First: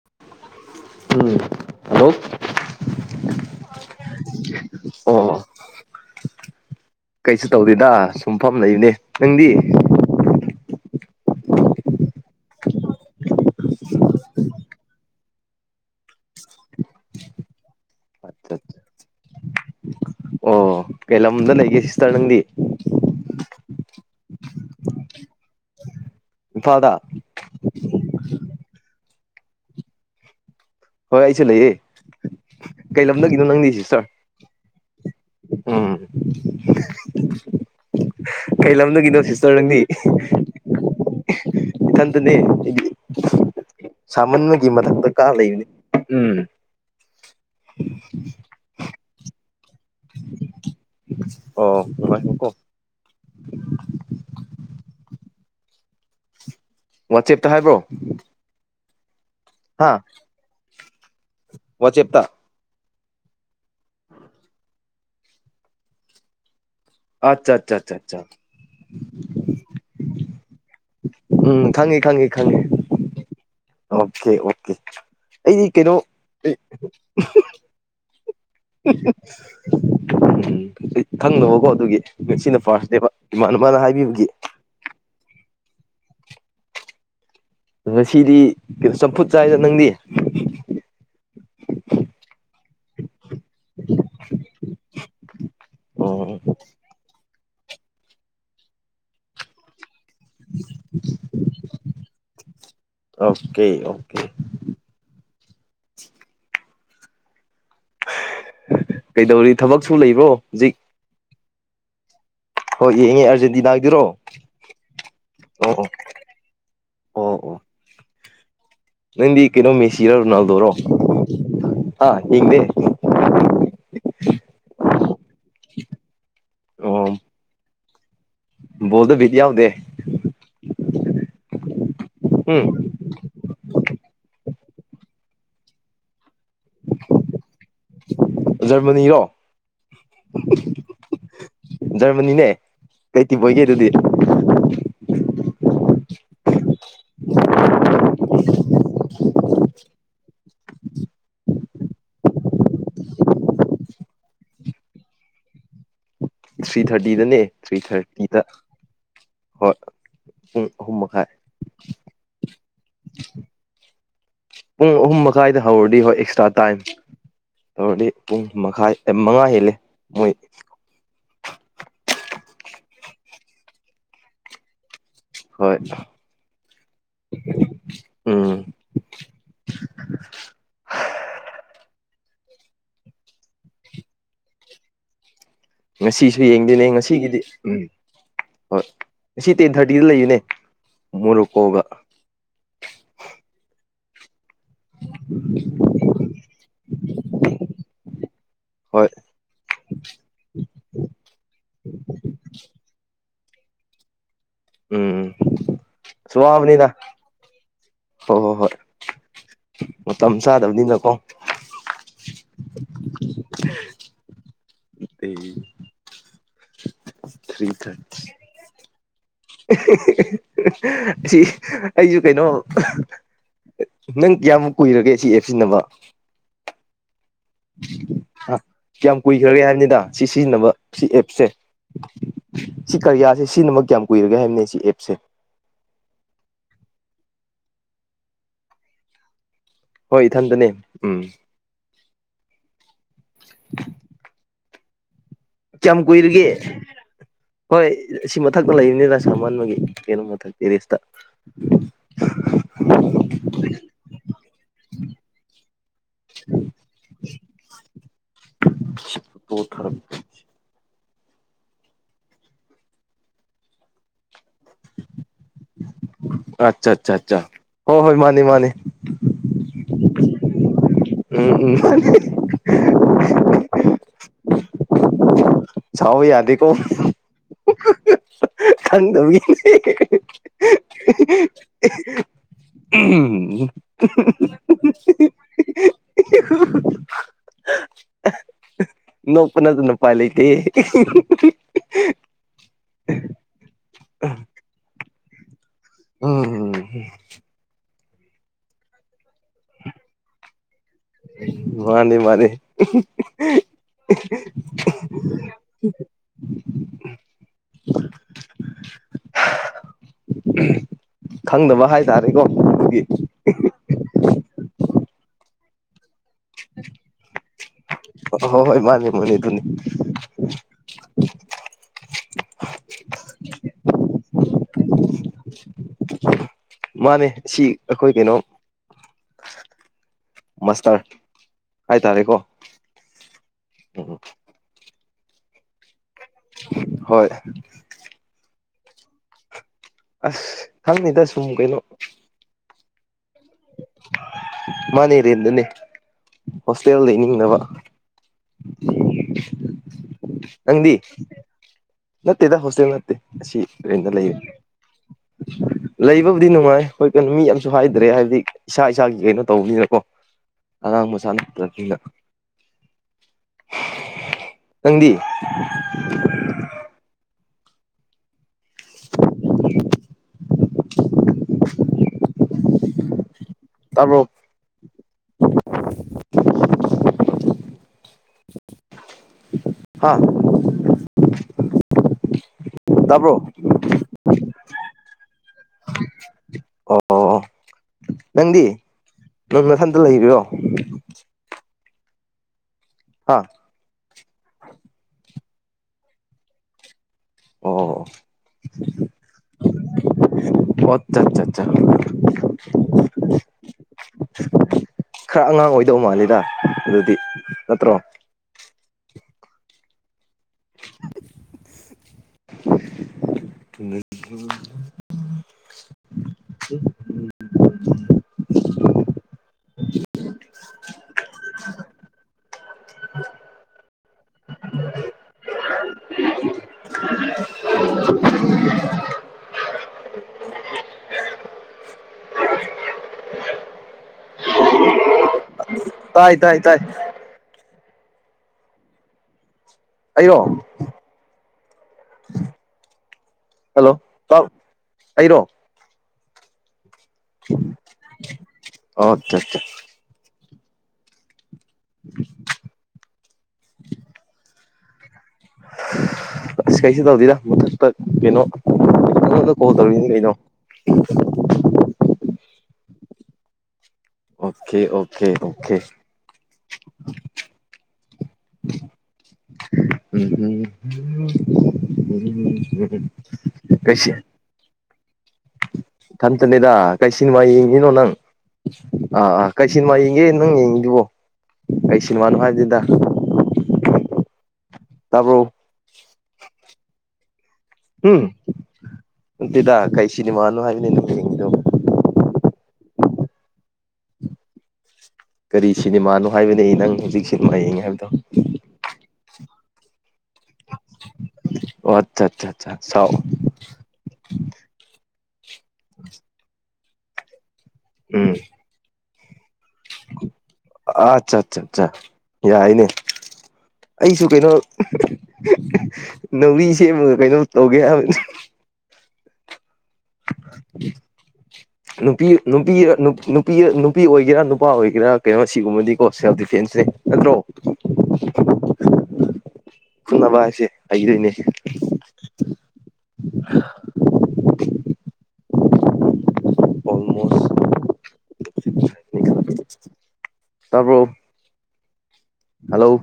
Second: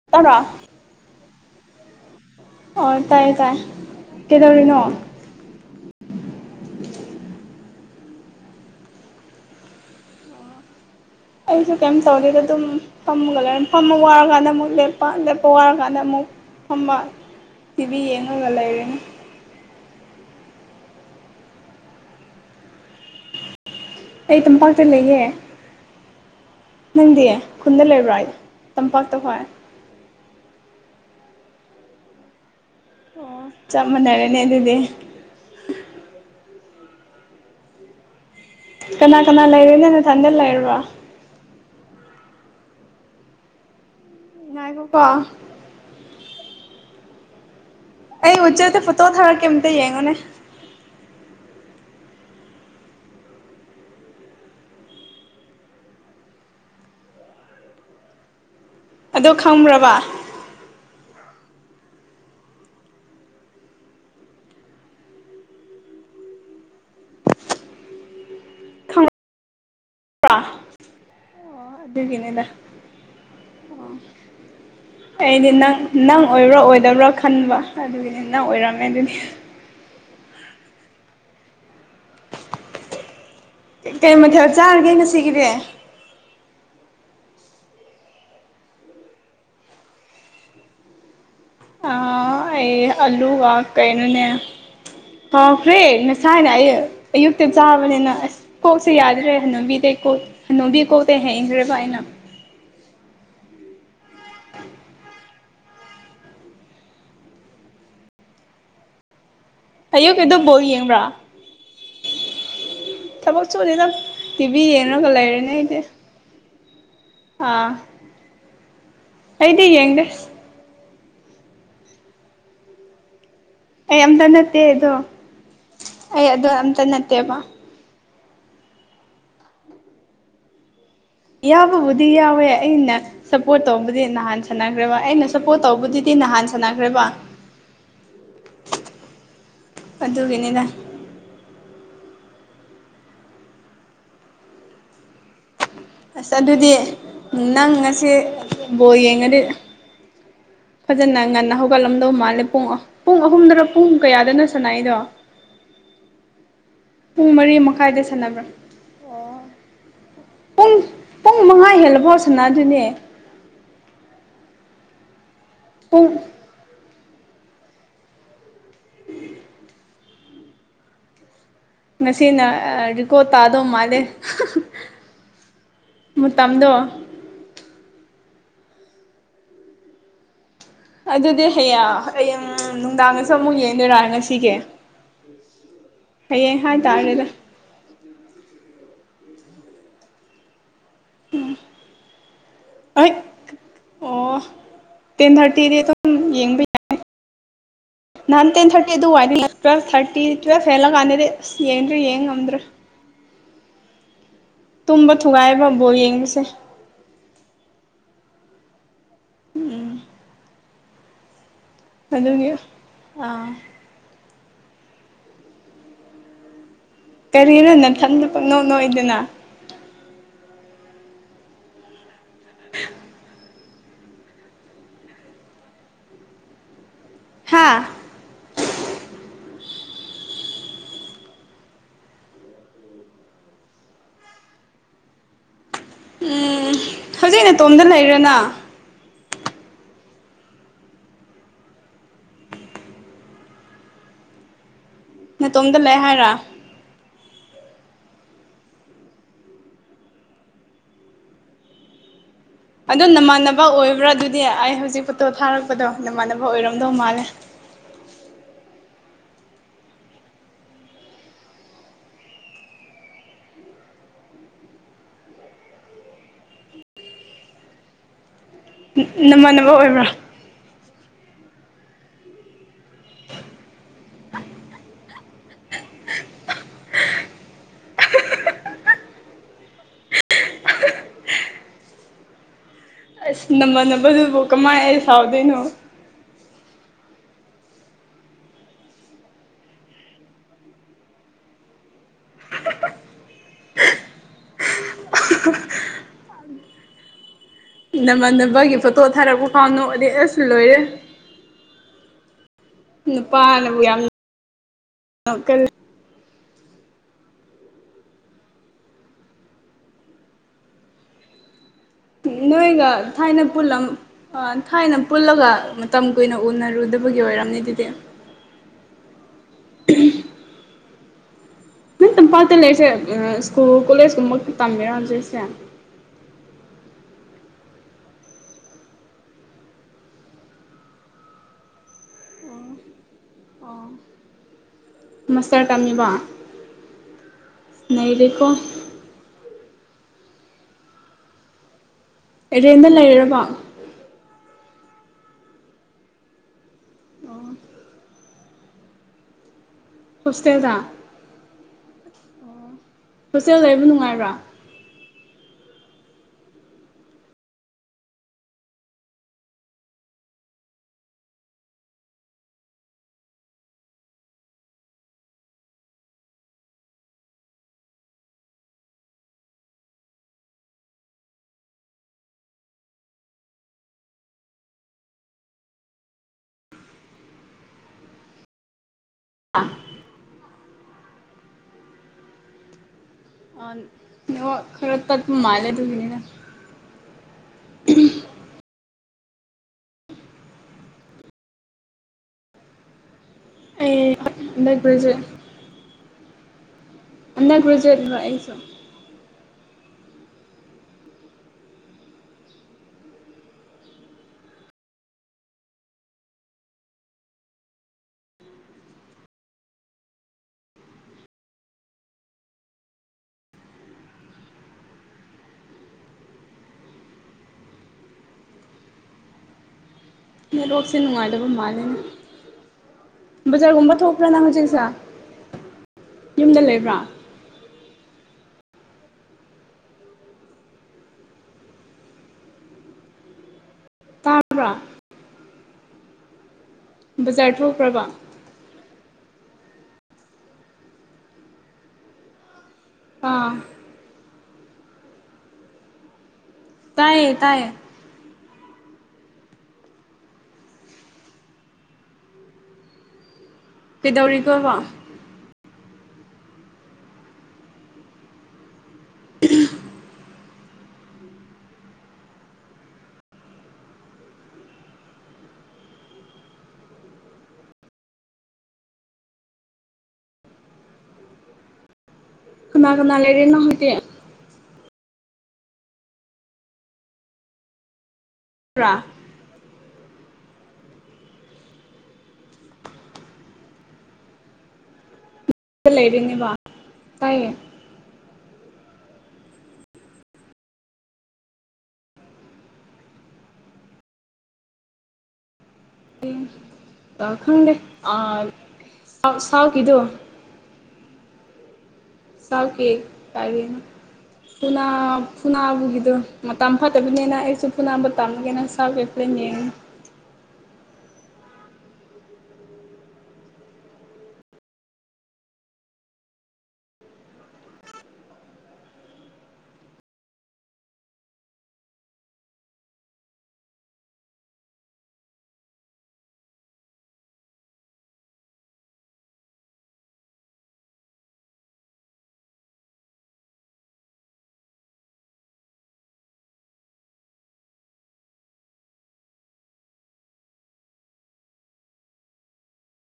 [unintelligible] ꯎꯝ hello ꯑꯣꯔ ꯇꯥꯏ ꯇꯥꯏ ꯀꯩꯗꯧꯔꯤꯅꯣ ꯑꯣ ꯀꯩꯁꯨ ꯇꯧꯔꯤꯗ ꯁꯨꯝꯐꯝ ꯂꯩꯅꯦ ꯅꯪꯗꯤ ꯑꯩꯁꯨ ꯀꯩꯝ ꯇꯧꯒꯦꯒ ꯑꯗꯨꯝ ꯐꯒ ꯐ ꯀ ꯃꯨ ꯂꯦꯞꯄ ꯂꯦꯞꯄ ꯀ ꯃꯨ ꯐꯕꯥꯥ ꯇꯤꯚꯕꯤ ꯌꯦꯡꯉꯒ ꯑꯆꯥ ꯑꯆꯥ ꯂꯩꯔꯅꯦ ꯑꯣ ꯀꯩ ꯂꯝꯗ ꯂꯩꯀꯦꯁꯤꯁꯥꯅ ꯅꯪꯗꯤ ꯑꯩ ꯇꯝꯄꯥꯛꯇ ꯂꯩꯌꯦ ꯏꯝꯐꯥꯜꯗ ꯅꯪꯗꯤ ꯈꯨꯟꯗ ꯂꯩꯕ꯭ꯔ ꯍꯥꯏ ꯇꯝꯄꯥꯛꯇ ꯍꯣꯏ ꯍꯣꯏ ꯑꯩꯁꯨ ꯂꯩꯌꯦ ꯀꯩ ꯂꯝꯂꯒꯤꯅꯣ ꯅꯪꯗꯤ ꯁꯤ ꯆꯞ ꯁꯥꯔ ꯃꯥꯟꯅꯔꯦꯅꯦ ꯑꯗꯨꯗꯤ ꯎꯝ ꯀꯩ ꯂꯝꯗꯒꯤꯅꯣ ꯀꯅꯥ ꯀꯅꯥ ꯁꯤꯁꯇꯔꯪꯗꯤ ꯂꯩꯔꯤꯅꯣ ꯅꯊꯟꯗ ꯂꯩꯔꯤꯔꯣ ꯏꯊꯟꯇꯅꯦ ꯑꯩꯗꯤ ꯁꯥꯃꯟꯕꯒꯤ ꯉꯥꯏꯈꯣꯀꯣ ꯃꯊꯛꯇ ꯀꯥ ꯂꯩꯕꯅꯦ ꯎꯝ ꯑꯩꯩꯅ ꯎꯆꯦ ꯄꯨꯠꯇꯣ ꯊꯔ ꯀꯃꯇ ꯌꯦꯡꯉꯣ ꯑꯣ ꯃꯅꯨꯡꯥꯏ ꯃꯀꯣ ꯋꯥꯆꯦꯞꯇ ꯍꯥꯏꯕ꯭ꯔꯣ ꯑꯗꯣ ꯈꯪꯕꯕ ꯋꯥ ꯆꯦꯞꯇ ꯑꯠꯆꯥ ꯑꯆꯥ ꯈꯪꯕ꯭ꯔꯥ ꯎꯝ ꯈꯪꯉꯤ ꯈꯪꯉꯤ ꯑꯗꯨꯒꯤꯅꯤꯗ ꯈꯪꯉꯦ ꯑꯣꯀꯦ ꯑꯣꯀꯦ ꯑꯩꯗꯤ ꯅꯪ ꯅꯪ ꯑꯣꯏꯕ꯭ꯔꯣ ꯑꯣꯏꯗꯕ꯭ꯔꯣ ꯈꯟꯕ ꯑꯗꯨꯒꯤꯗꯤ ꯅꯪ ꯑꯣꯏꯔꯝꯃꯦ ꯑꯗꯨꯗꯤ ꯎꯝ ꯑꯩ ꯊꯪꯗꯕꯀꯣ ꯑꯗꯨꯒꯤ ꯉꯁꯤꯅ ꯐꯥꯔꯁꯅꯦꯕ ꯏꯃꯥꯅ ꯃꯥꯅ ꯀꯩ ꯍꯥꯏꯕꯤꯕꯒꯤ ꯃꯊꯦꯜ ꯆꯥꯔꯒꯦ ꯉꯁꯤꯒꯤꯗꯤ ꯑ ꯉꯁꯤꯗꯤ ꯀꯩꯅꯣ ꯆꯝꯐꯨꯠ ꯆꯥꯏꯗ ꯅꯪꯗꯤ ꯑ ꯑꯩ ꯑꯜꯂꯨꯒ ꯀꯩꯅꯅꯦ ꯀꯥꯎꯈ꯭ꯔꯦ ꯑꯣ ꯉꯁꯥꯏꯅ ꯑꯩ ꯑꯌꯨꯛꯇ ꯆꯥꯕꯅꯤꯅ ꯑꯁ ꯀꯣꯁꯦ ꯌꯥꯗ ꯔꯦ ꯍꯅꯨꯕꯤꯗ ꯀꯣꯅꯨꯕꯤ ꯀꯣ ꯍ ꯔꯦ ꯥꯏꯅ ꯑꯣꯀꯦ ꯑꯣꯀꯦ ꯀꯩꯗꯧꯔꯤ ꯊꯕꯛ ꯁ ꯂꯩꯕ꯭ꯔꯣ ꯑꯌꯨꯛꯀꯤꯗꯣ ꯕꯣꯜ ꯍꯧꯖꯤꯛ ꯌꯦꯡꯕ꯭ꯔꯥ ꯍꯣꯏ ꯌꯦꯡꯉꯦ ꯊꯕꯛ ꯁꯨꯗꯦꯗ ꯑꯥꯔꯖꯦꯟꯇꯤꯅꯥꯗꯨꯔꯣ ꯇꯤꯚꯤ ꯌꯦꯡꯉꯒ ꯂꯩꯔꯦꯅꯦ ꯑꯣ ꯑꯩꯗꯤ ꯑꯥ ꯅꯗꯤ ꯑꯩꯗꯤ ꯀꯩꯅꯣ ꯌꯦꯡꯗꯦ ꯃꯦꯁꯤꯔꯔ ꯅꯜꯗꯧꯔꯣ ꯍꯥ ꯍꯗꯦ ꯑꯩ ꯑꯝꯇ ꯅꯠꯇꯦ ꯑꯗꯣ ꯑꯩ ꯑꯗꯣ ꯑꯝꯇ ꯅꯠꯇꯦꯕ ꯣꯗ ꯤꯗꯤ ꯌꯥꯎꯗꯦ ꯌꯥꯎꯕꯕꯨꯗꯤ ꯌꯥꯎꯋꯦ ꯎꯝ ꯑꯩꯅ ꯁꯞꯄꯣꯔꯠ ꯇꯧꯕꯗꯤ ꯅꯍꯥꯟ ꯁꯥꯟꯅꯈ꯭ꯔꯦꯕ ꯑꯩꯅ ꯁꯞꯄꯣꯔꯠ ꯇꯧꯕꯗꯤ ꯁꯤ ꯅꯍꯥꯟ ꯁꯥꯟꯅꯈ꯭ꯔꯦꯕ ꯖꯔꯃꯅꯤꯔꯣ ꯑꯗꯨꯒꯤꯅꯤꯅ ꯖꯔꯃꯅꯤꯅꯦ ꯀꯩ ꯇꯤꯕꯣꯏꯒꯦ ꯑꯗꯨꯗꯤ ꯑꯁ ꯑꯗꯨꯗꯤ ꯅꯪ ꯉꯁꯤ ꯕꯣ ꯌꯦꯡꯉꯗꯤ ꯐꯖꯅ ꯉꯟꯅ ꯍꯧꯒꯠꯂꯝꯗꯧ ꯃꯥꯜꯂꯦ ꯄꯨꯡꯉꯑꯣ [inaudible] ꯑꯍꯨꯝꯗꯅ ꯄꯨꯡ ꯀꯌꯥꯗꯅꯣ ꯁꯥꯟꯅꯥꯏꯗꯣ ꯊ꯭ꯔꯤ ꯄꯨꯡ ꯊꯥꯔꯇꯤꯗꯅꯦ ꯃꯔꯤ ꯊ꯭ꯔꯤ ꯃꯈꯥꯏꯗ ꯊꯥꯔꯇꯤꯗ ꯁꯥꯟꯅꯕ꯭ꯔꯥ ꯑꯣ ꯍꯣꯏ ꯄꯨꯡ ꯑꯍꯨꯝ ꯃꯈꯥꯏ ꯄꯨꯡ ꯃꯉꯥ ꯍꯦꯜꯂꯐꯥꯎ ꯁꯅꯥꯗꯨꯅꯦ ꯄꯨꯡ ꯑꯍꯨꯝ ꯃꯈꯥꯏꯗ ꯍꯧꯔꯗꯤ ꯄꯨꯡ ꯍꯣꯏ ꯑꯦꯛꯁꯇ꯭ꯔꯥ ꯇꯥꯏꯝ ꯇꯧꯔꯗꯤ ꯄꯨꯡ ꯃꯈꯥꯏ ꯃꯉꯥ ꯍꯦꯜꯂꯦ ꯃꯣꯏ ꯉꯁꯤꯅ ꯔꯤꯀꯣꯠ ꯇꯥꯗꯧ ꯃꯥꯜꯂꯦ ꯍꯣꯏ ꯃꯇꯝꯗꯣ ꯎꯝ ꯑꯗꯨꯗꯤ ꯍꯌꯦꯡ ꯍꯌꯦꯡ ꯅꯨꯡꯗꯥꯡꯁꯨ ꯑꯃꯨꯛ ꯌꯦꯡꯗꯣꯏꯔꯥ ꯉꯁꯤꯒꯤ ꯉꯁꯤꯁꯨ ꯍꯌꯦꯡ ꯌꯦꯡꯗꯣꯏꯅꯦ ꯍꯥꯏꯇꯥꯔꯦꯗ ꯉꯁꯤꯒꯤꯗꯤ ꯎꯝ ꯍꯣꯏ ꯁꯤ ꯇꯦꯟ ꯊꯥꯔꯇꯤꯗ ꯂꯩꯌꯅꯦ ꯃꯣꯔꯣꯛꯀꯣꯒ ꯑꯩ ꯑꯣ ꯇꯦꯟ ꯊꯥꯔꯇꯤꯗꯤ ꯑꯗꯨꯝ ꯌꯦꯡꯕ ꯌꯥꯏ [inaudible] ꯅꯍꯥꯟ ꯇꯦꯟ ꯊꯥꯔꯇꯤ ꯑꯗꯨ ꯍꯣꯏ ꯋꯥꯏꯅꯤ ꯇꯨꯋꯜꯐ ꯊꯥꯔꯇꯤ ꯇꯨꯋꯜꯐ ꯍꯦꯜꯂꯒꯥꯟꯗꯗꯤ ꯑꯁ ꯌꯦꯡꯗ꯭ꯔꯦ ꯌꯦꯡ ꯉꯝꯗ꯭ꯔꯦ ꯎꯝ ꯇꯨꯝꯕ ꯊꯨꯒꯥꯏꯕ ꯕꯣꯜ ꯌꯦꯡꯕꯁꯦ ꯁꯋꯥꯕꯅꯤꯗ ꯍꯣꯏ ꯍꯣꯏ ꯍꯣꯏ ꯃꯇꯝ ꯆꯥꯗꯕꯅꯤꯅꯀꯣ ꯑꯗꯨꯒꯤ ꯑꯥ ꯑꯩ ꯊ꯭ꯔꯤ ꯀꯔꯤꯅꯣ ꯅꯊꯟꯗ ꯄꯛꯅꯧ ꯅꯣꯏꯗꯅ ꯑꯁꯤ ꯑꯩꯁꯨ ꯀꯩꯅꯣ ꯅꯪ ꯀꯌꯥꯃꯨꯛ ꯀꯨꯏꯔꯒꯦ ꯁꯤ ꯑꯦꯞ ꯁꯤꯖꯤꯟꯅꯕ ꯍꯥꯥ ꯑ ꯀꯌꯥꯝ ꯀꯨꯏꯈ꯭ꯔꯒꯦ ꯍꯥꯏꯔꯅꯤꯗ ꯁꯤ ꯁꯤꯖꯤꯟꯅꯕ ꯁꯤ ꯑꯦꯞꯁꯦ ꯁꯤ ꯀꯔꯤꯌꯥꯁꯦ ꯁꯤꯅꯃꯛ ꯀꯌꯥꯝ ꯀꯨꯏꯔꯒꯦ ꯍꯥꯏꯕꯅꯦ ꯁꯤ ꯑꯦꯞꯁꯦ ꯎꯝ ꯍꯧꯖꯤꯛ ꯅꯇꯣꯝꯗ ꯂꯩꯔꯤꯔ ꯅꯪ ꯍꯣꯏ ꯏꯊꯟꯗꯅꯦ ꯎꯝ ꯅꯇꯣꯝꯗ ꯂꯩ ꯀꯌꯥꯝ ꯍꯥꯏꯔ ꯀꯨꯏꯔꯒꯦ ꯍꯣꯏ ꯑꯁꯤ ꯃꯊꯛꯇ ꯂꯩꯕꯅꯤꯗ ꯁꯥꯃꯟꯕꯒꯤ ꯀꯩꯅꯣ ꯃꯊꯛꯇ ꯇꯦꯔꯤꯁꯇ [unintelligible] ꯑꯗꯣ ꯅꯃꯥꯟꯅꯕ ꯑꯣꯏꯕ꯭ꯔꯥ ꯑꯗꯨꯗꯤ ꯑꯩ ꯍꯧꯖꯤꯛ ꯐꯣꯇꯣ ꯊꯥꯔꯛꯄꯗꯣ ꯅꯃꯥꯟꯅꯕ ꯑꯣꯏꯔꯝꯗꯧ ꯃꯥꯜꯂꯦ [unintelligible] ꯑꯆꯥ ꯑꯆꯥ ꯑꯆꯥ ꯍꯣꯏ ꯃꯥꯅꯤ ꯃꯥꯅꯤ ꯅꯃꯥꯟꯅꯕ ꯑꯣꯏꯕ꯭ꯔꯥ ꯎꯝ ꯎꯝ [unintelligible] ꯁꯥꯎꯕ ꯌꯥꯗꯦꯀꯣ [unintelligible] ꯈꯪꯗꯕꯒꯤ [unintelligible] ꯑꯁ [unintelligible] ꯅꯃꯥꯟꯅꯕꯗꯨꯕꯨ ꯀꯃꯥꯏ ꯑꯩ ꯁꯥꯎꯗꯣꯏꯅꯣ ꯅꯣꯛꯄ ꯅꯠꯇꯅ ꯎꯄꯥꯢ ꯂꯩꯇꯦ ꯎꯝ ꯎꯝ ꯅꯃꯥꯟꯅꯕꯒꯤ ꯐꯣꯇꯣ ꯊꯥꯔꯛꯄ ꯐꯥꯎ ꯅꯣꯛꯑꯗꯤ ꯑꯁ ꯂꯣꯏꯔꯦ ꯃꯥꯅꯤ ꯃꯥꯅꯤ ꯅꯨꯄꯥꯅꯕꯨ ꯌꯥꯝ ꯅꯣꯛꯀꯜꯂꯦ [unintelligible] [unintelligible] ꯈꯪꯗꯕ ꯍꯥꯏꯇꯥꯔꯦꯀꯣ ꯑꯗꯨꯒꯤ ꯅꯣꯏꯒ ꯊꯥꯏꯅ ꯄꯨꯜꯂꯝ ꯑ ꯊꯥꯏꯅ ꯄꯨꯜꯂꯒ ꯃꯇꯝ ꯀꯨꯏꯅ ꯎꯅꯔꯨꯗꯕꯒꯤ ꯑꯣꯏꯔꯝꯅꯤ ꯗꯨꯗꯤ꯫ ꯍꯣꯏ ꯍꯣꯏ ꯃꯥꯅꯦ ꯃꯥꯅꯦ ꯗꯨꯨꯅꯤ꯫ ꯅꯪ ꯇꯝꯄꯥꯛꯇ ꯂꯩꯔꯤꯁꯦ ꯁ꯭ꯀꯨꯜ ꯀꯣꯂꯦꯖꯀꯨꯝꯕ ꯇꯝꯃꯤꯔꯥ ꯍꯧꯖꯤꯛꯁꯦ? ꯃꯥꯅꯦ ꯁꯤ ꯑꯩꯈꯣꯏ ꯀꯩꯅꯣ ꯃꯥꯁꯇꯔ ꯍꯥꯏꯇꯥꯔꯦꯀꯣ ꯑꯣ ꯎꯝ ꯃꯥꯁꯇꯔ ꯇꯝꯃꯤꯕꯣ? ꯍꯣꯏ ꯅꯩꯔꯦꯀꯣ ꯑꯁ ꯈꯪꯗꯦꯗ ꯁꯨꯨꯝ ꯀꯩꯅꯣ ꯔꯦꯟꯗ ꯂꯩꯔꯕꯣ ꯃꯥꯅꯦ ꯔꯦꯟꯗꯅꯦ ꯍꯣꯁꯇꯦꯜ ꯂꯩꯅꯤꯡꯗꯕ꯫ ꯍꯣꯁꯇꯦꯜꯗ ꯅꯪꯗꯤ ꯅꯠꯇꯦꯗ ꯍꯣꯁꯇꯦꯜ ꯅꯠꯇꯦ ꯍꯣꯁꯇꯦꯜ ꯑꯁꯤ ꯂꯩꯕ ꯔꯦꯟꯗ ꯂꯩ꯫ ꯅꯨꯡꯉꯥꯏꯕ꯭ꯔꯥ ꯂꯩꯕꯕꯨꯗꯤ ꯅꯨꯡꯉꯥꯏ ꯍꯣꯏ ꯀꯩꯅꯣ ꯃꯤ ꯌꯥꯝꯁꯨ ꯍꯥꯏꯗ꯭ꯔꯦ ꯍꯥꯏꯕꯗꯤ ꯏꯁꯥ ꯏꯁꯥꯒꯤ ꯀꯩꯅꯣ ꯇꯧꯕꯅꯤꯅꯀꯣ꯫ ꯑꯉꯥꯡ ꯃꯆꯥ ꯅꯠꯇꯔꯕꯅꯤꯅ ꯅꯪꯗꯤ ꯇꯥꯕꯔꯣ ꯍꯥ ꯇꯥꯕ꯭ꯔꯣ? ꯑ ꯅꯦꯠꯋꯥꯔꯛ ꯈꯔ ꯇꯠꯄ ꯃꯥꯂꯦ ꯑꯗꯨꯒꯤꯅꯦꯗ꯫ ꯑꯣ ꯑꯣ ꯅꯪꯗꯤ ꯅꯪ ꯅꯊꯟꯇ ꯂꯩꯔꯤꯔꯣ? ꯍꯥ ꯑꯩ ꯍꯟꯗꯛ ꯒ꯭ꯔꯦꯖꯨꯌꯦꯠ ꯍꯟꯗꯛ ꯒ꯭ꯔꯦꯖꯨꯌꯦꯠ ꯑꯣ ꯑꯩꯁꯨ꯫ ꯑꯣ ꯑꯥ ꯑꯆꯥ [unintelligible] ꯈꯔ ꯑꯉꯥꯡ ꯑꯣꯏꯗꯧ ꯃꯥꯜꯂꯤꯗ ꯑꯗꯨꯗꯤ ꯅꯠꯇ꯭ꯔꯣ? [unintelligible] ꯅꯦꯠꯋꯥꯛꯁꯦ ꯅꯨꯡꯉꯥꯏꯇꯕ ꯃꯥꯜꯂꯦꯅꯦ ꯕꯖꯥꯔꯒꯨꯝꯕ ꯊꯣꯛꯄ꯭ꯔ ꯅꯪ ꯍꯨꯖꯤꯛꯁꯦ ꯌꯨꯝꯗ ꯂꯩꯕ꯭ꯔꯥ ꯇꯥꯕ꯭ꯔꯥ ꯇꯥꯏ ꯇꯥꯏ ꯇꯥꯏ ꯕꯖꯥꯔ ꯊꯣꯈꯔꯕ ꯑꯩꯔꯣ ꯑꯥ ꯍꯜꯂꯣ ꯇꯥ ꯑꯩꯔꯣ ꯇꯥꯏꯌꯦ ꯇꯥꯏꯌꯦ ꯑꯣ ꯆꯥ ꯆꯥ [inaudible] ꯀꯩꯗꯧꯔꯤꯒꯣꯕ ꯑꯁ ꯀꯩꯁꯨ ꯇꯧꯗꯦꯗ ꯃꯊꯛꯇ ꯀꯩꯅꯣ ꯅꯉꯣꯟꯗꯥ ꯀꯣꯜ ꯇꯧꯔꯤꯅꯤ ꯀꯩꯅꯣ ꯑꯣꯈꯦ ꯑꯣꯈꯦ ꯑꯣꯈꯦ ꯀꯅꯥ ꯀꯅꯥ ꯂꯩꯔꯦ ꯅꯪ ꯍꯧꯖꯤꯛ [unintelligible] [unintelligible] ꯊꯟꯇꯅꯦꯗ ꯀꯩ ꯁꯤꯅꯤꯃꯥ ꯌꯦꯡꯉꯤꯅꯣ ꯅꯪ ꯑꯥ ꯀꯩ ꯁꯤꯅꯦꯃꯥ ꯌꯦꯡꯒꯦ ꯅꯪ ꯌꯦꯡꯉꯤꯗꯨꯕꯣ ꯀꯩ ꯁꯤꯃꯥꯅꯣ ꯍꯥꯏꯕꯅꯤꯗ ꯇꯥꯕ꯭ꯔꯣ ꯂꯩꯔꯤꯅꯦꯕ ꯇꯥꯏꯌꯦ ꯎꯝ ꯑꯟꯇꯦꯗꯥ ꯀꯩ ꯁꯤꯅꯦꯃꯥꯅꯣ ꯍꯥꯏꯕꯅꯦ ꯅꯪ ꯌꯦꯡꯉꯤꯗꯣ ꯀꯔꯤ ꯁꯤꯅꯦꯃꯥꯅꯣ ꯍꯥꯏꯕꯅꯦ ꯅꯪ ꯍꯧꯖꯤꯛ ꯁꯤꯅꯦꯃꯥ ꯌꯦꯡꯉꯤ ꯍꯥꯏꯕꯗꯣ ꯁꯥꯥꯎ ꯁꯥꯎ ꯀꯤꯗꯣ ꯑꯣ ꯑꯠꯆꯥ ꯑꯠꯆꯥ ꯑꯆꯥ ꯁꯥꯎ ꯑꯥꯔꯤꯅꯣ ꯐꯅꯥ ꯐꯨꯅꯥꯕꯒꯤꯗꯣ ꯃꯇꯝ ꯐꯠꯇꯕꯤꯅꯤꯅ ꯑꯩꯁꯨ ꯐꯨꯅꯥꯕ ꯇꯝꯒꯦꯅ ꯁꯥꯎꯠꯀꯤ ꯐꯤꯂꯝ ꯌꯦꯡꯉꯤꯅꯤ ꯑꯥ ꯑꯠꯆꯥ ꯑꯠꯆꯥ ꯑꯠꯆꯥ ꯌꯥꯏꯅꯦ ꯑꯩꯁꯨ ꯀꯩꯅꯣ ꯅꯣꯔꯤ ꯁꯦꯝꯃꯒ ꯀꯩꯅꯣ ꯇꯧꯒꯦ ꯍꯥꯏꯕꯅꯤ [unintelligible] ꯅꯨꯄꯤ ꯅꯨꯄꯤ ꯅꯨꯄꯤ ꯅꯨꯄꯤ ꯑꯣꯏꯒꯦꯔꯥ ꯅꯨꯄꯥ ꯑꯣꯏꯒꯦꯔꯥ ꯀꯩꯅꯣ ꯁꯤꯒꯨꯝꯕꯗꯤꯀꯣ ꯁꯦꯜꯐ ꯗꯤꯐꯦꯟꯁꯁꯦ ꯅꯠꯇ꯭ꯔꯣ ꯐꯨꯟꯅꯕ ꯍꯥꯏꯁꯦ ꯍꯩꯗꯣꯏꯅꯦ ꯑꯣꯜꯃꯣꯁ ꯇꯕ꯭ꯔꯣ ꯍꯜꯂꯣ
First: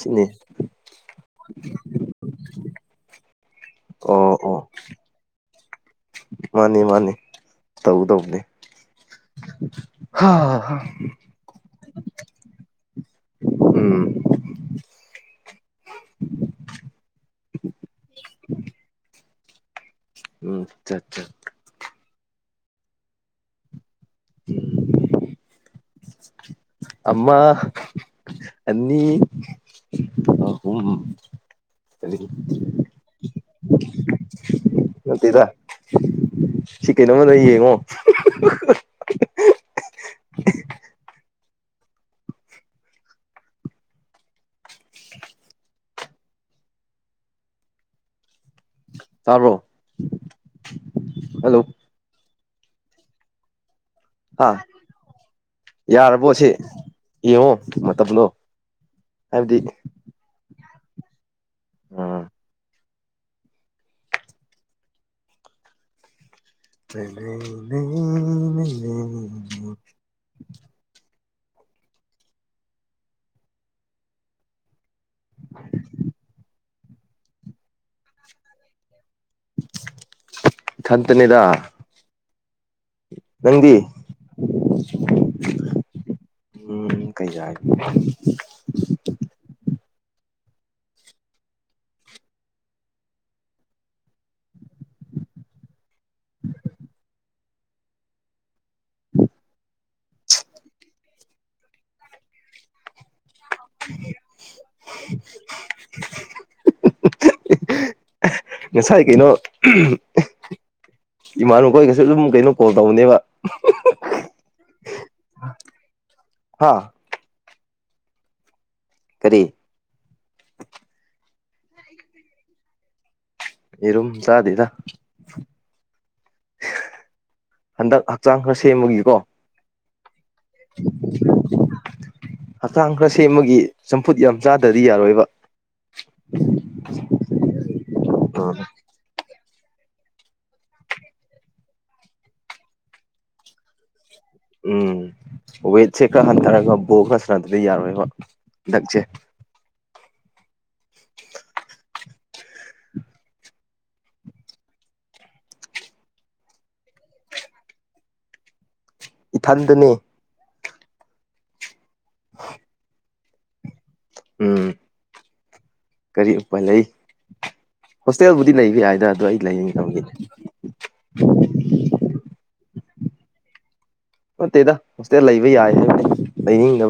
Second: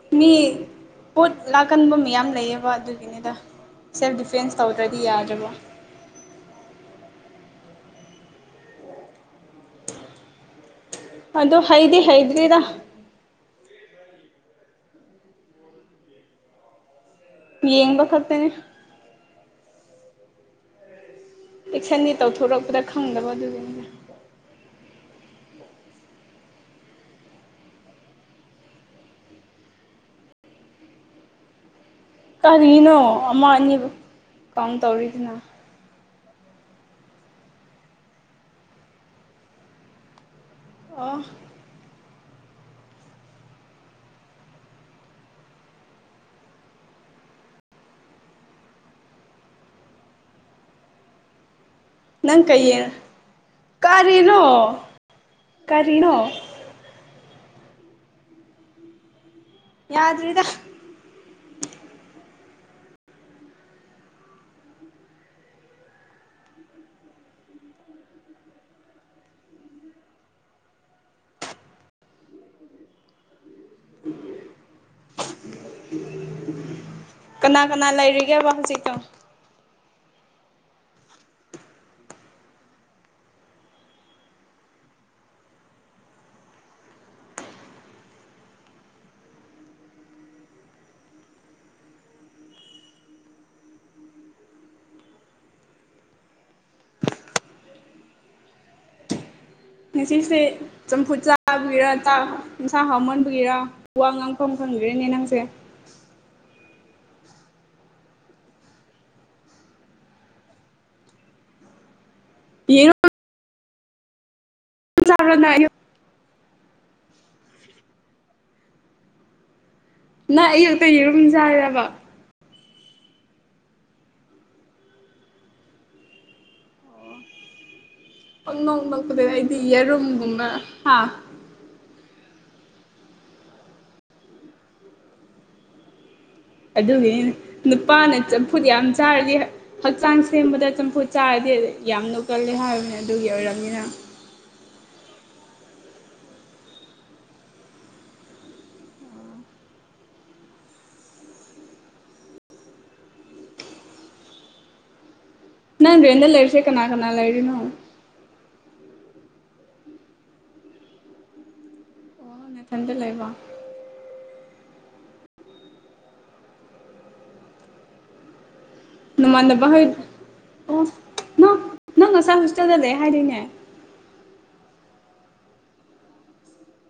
ꯁꯤꯅꯤ ꯃꯤ ꯄꯣꯠ ꯂꯥꯛꯀꯟꯕ ꯃꯌꯥꯝ ꯂꯩꯌꯦꯕ ꯑꯗꯨꯒꯤꯅꯤꯗ ꯁꯦꯜꯐ ꯑꯣ ꯗꯤꯐꯦꯟꯁ ꯑꯣ ꯇꯧꯗ꯭ꯔꯗꯤ ꯌꯥꯗ꯭ꯔꯕꯣ ꯃꯥꯅꯤ ꯃꯥꯅꯤ ꯇꯧꯗꯧꯕꯅꯤ ꯑꯗꯨ ꯍꯩꯗꯤ ꯍꯩꯗꯔꯤꯗꯥ ꯎꯝ ꯌꯦꯡꯕꯥꯥ ꯈꯛꯇꯥꯅꯦ ꯎꯝ ꯑꯆꯥꯆꯥ ꯑꯦꯛꯁꯟꯗꯤ ꯇꯧꯊꯣꯔꯛꯄꯗ ꯈꯪꯗꯕ ꯑꯗꯨꯒꯤꯅꯤꯗꯥ [unintelligible] ꯑꯃ ꯑꯅꯤ ꯑꯍꯨꯝ ꯀꯔꯤ ꯀꯥꯔꯤꯅꯣ ꯑꯃ ꯑꯅꯤꯕꯨ ꯀꯥꯎꯟ ꯇꯧꯔꯤꯁꯤꯅ ꯅꯠꯇꯦꯗ ꯁꯤ ꯀꯩꯅꯣꯝꯃꯗꯥ ꯌꯦꯡꯉꯣ [inaudible] ꯑꯣ [inaudible] ꯇꯥꯕ꯭ꯔꯣ ꯍꯜꯂꯣ ꯅꯪ ꯀꯩꯌꯦ ꯀꯔꯤꯅꯣ ꯍꯥ ꯀꯔꯤꯅꯣ ꯌꯥꯔꯕꯣ ꯁꯤ ꯌꯦꯡꯉꯣ ꯃꯇꯝꯗ‌ꯣ ꯍꯥꯏꯕꯗꯤ ꯌꯥꯗꯔꯤꯗ ꯎꯝ [unintelligible] [inaudible] ꯀꯅꯥ ꯀꯅꯥ ꯂꯩꯔꯤꯒꯦꯕ ꯍꯧꯖꯤꯛꯇ‌ꯣ ꯏꯊꯟꯇꯅ‌ꯦꯗ ꯅꯪꯗꯤ ꯎꯝ ꯀꯩ ꯌꯥꯏ ꯉꯁꯤꯁꯦ ꯆꯝꯐꯨꯠ ꯆꯥꯕꯒꯤꯔꯥ ꯆꯥꯛ ꯏꯟꯁꯥꯡ ꯍꯥꯎꯃꯟꯕꯒꯤꯔ ꯋꯥ ꯉꯥꯡꯐꯝ ꯈꯪꯈ꯭ꯔꯦꯅꯦ ꯅꯪꯁꯦ [inaudible] ꯉꯁꯥꯏ ꯀꯩꯅꯣ ꯏꯃꯥꯟꯕ ꯈꯣꯏꯒꯁꯨ ꯑꯗꯨꯝ ꯀꯩꯅꯣ ꯀꯣꯜ ꯌꯦꯔꯨꯝ ꯇꯧꯕꯅꯦꯕ [unintelligible] ꯍꯥ ꯀꯔꯤ ꯅꯪ ꯑꯌꯨꯛꯇ ꯌꯦꯔꯨꯝ ꯆꯥꯏꯔꯤꯔꯕ ꯌꯦꯔꯨꯝ ꯆꯥꯗꯦꯗ [unintelligible] ꯍꯟꯗꯛ ꯍꯛꯆꯥꯡ ꯈꯔ ꯁꯦꯝꯕꯒꯤꯀꯣ ꯌꯦꯔꯨꯝ ꯍꯛꯆꯥꯡ ꯈꯔ ꯁꯦꯝꯕꯒꯤ ꯆꯝꯐꯨꯠ ꯌꯥꯝ ꯆꯥꯗ꯭ꯔꯗꯤ ꯌꯥꯔꯣꯏꯕ ꯑꯗꯨꯒꯤꯅꯤ ꯅꯨꯄꯥꯅ ꯆꯝꯐꯨꯠ ꯌꯥꯝ ꯆꯥꯔꯗꯤ ꯍꯛꯆꯥꯡ ꯁꯦꯝꯕꯗ ꯆꯝꯐꯨꯠ ꯆꯥꯔꯗꯤ ꯌꯥꯝ ꯅꯣꯛꯀꯜꯂꯦ ꯍꯥꯏꯕꯅꯦ ꯑꯗꯨꯒꯤ ꯑꯣꯏꯔꯝꯅꯤ ꯅꯪ ꯎꯝ ꯋꯦꯠꯁꯦ ꯈꯔ ꯍꯟꯊꯔꯒ ꯕꯣꯜ ꯈꯔ ꯁꯥꯟꯅꯗ ꯌꯥꯔꯣꯏꯕ ꯍꯟꯗꯛꯁꯦ ꯅꯪ ꯔꯦꯟꯗ ꯂꯩꯔꯤꯁꯦ ꯀꯅꯥ ꯀꯅꯥ ꯂꯩꯔꯤꯅꯣ ꯏꯊꯟꯗꯅꯤ ꯅꯊꯟꯗ ꯂꯩꯕ ꯎꯝ ꯀꯔꯤ ꯎꯄꯥꯏ ꯂꯩ ꯍꯣꯁꯇꯦꯜꯕꯨꯗꯤ ꯂꯩꯕ ꯌꯥꯏ ꯅꯃꯥꯟꯅꯕ ꯍꯣꯏ ꯑꯣ ꯅꯪ ꯅꯪ ꯉꯁꯥꯏ ꯍꯣꯁꯇꯦꯜꯗ ꯂꯩ ꯍꯥꯏꯗꯥꯏꯅꯦ ꯅꯠꯇꯦꯗ ꯍꯣꯁꯇꯦꯜ ꯂꯩꯕ ꯌꯥꯏ ꯍꯥꯏꯕꯅꯤ ꯂꯩꯅꯤꯡꯗꯕ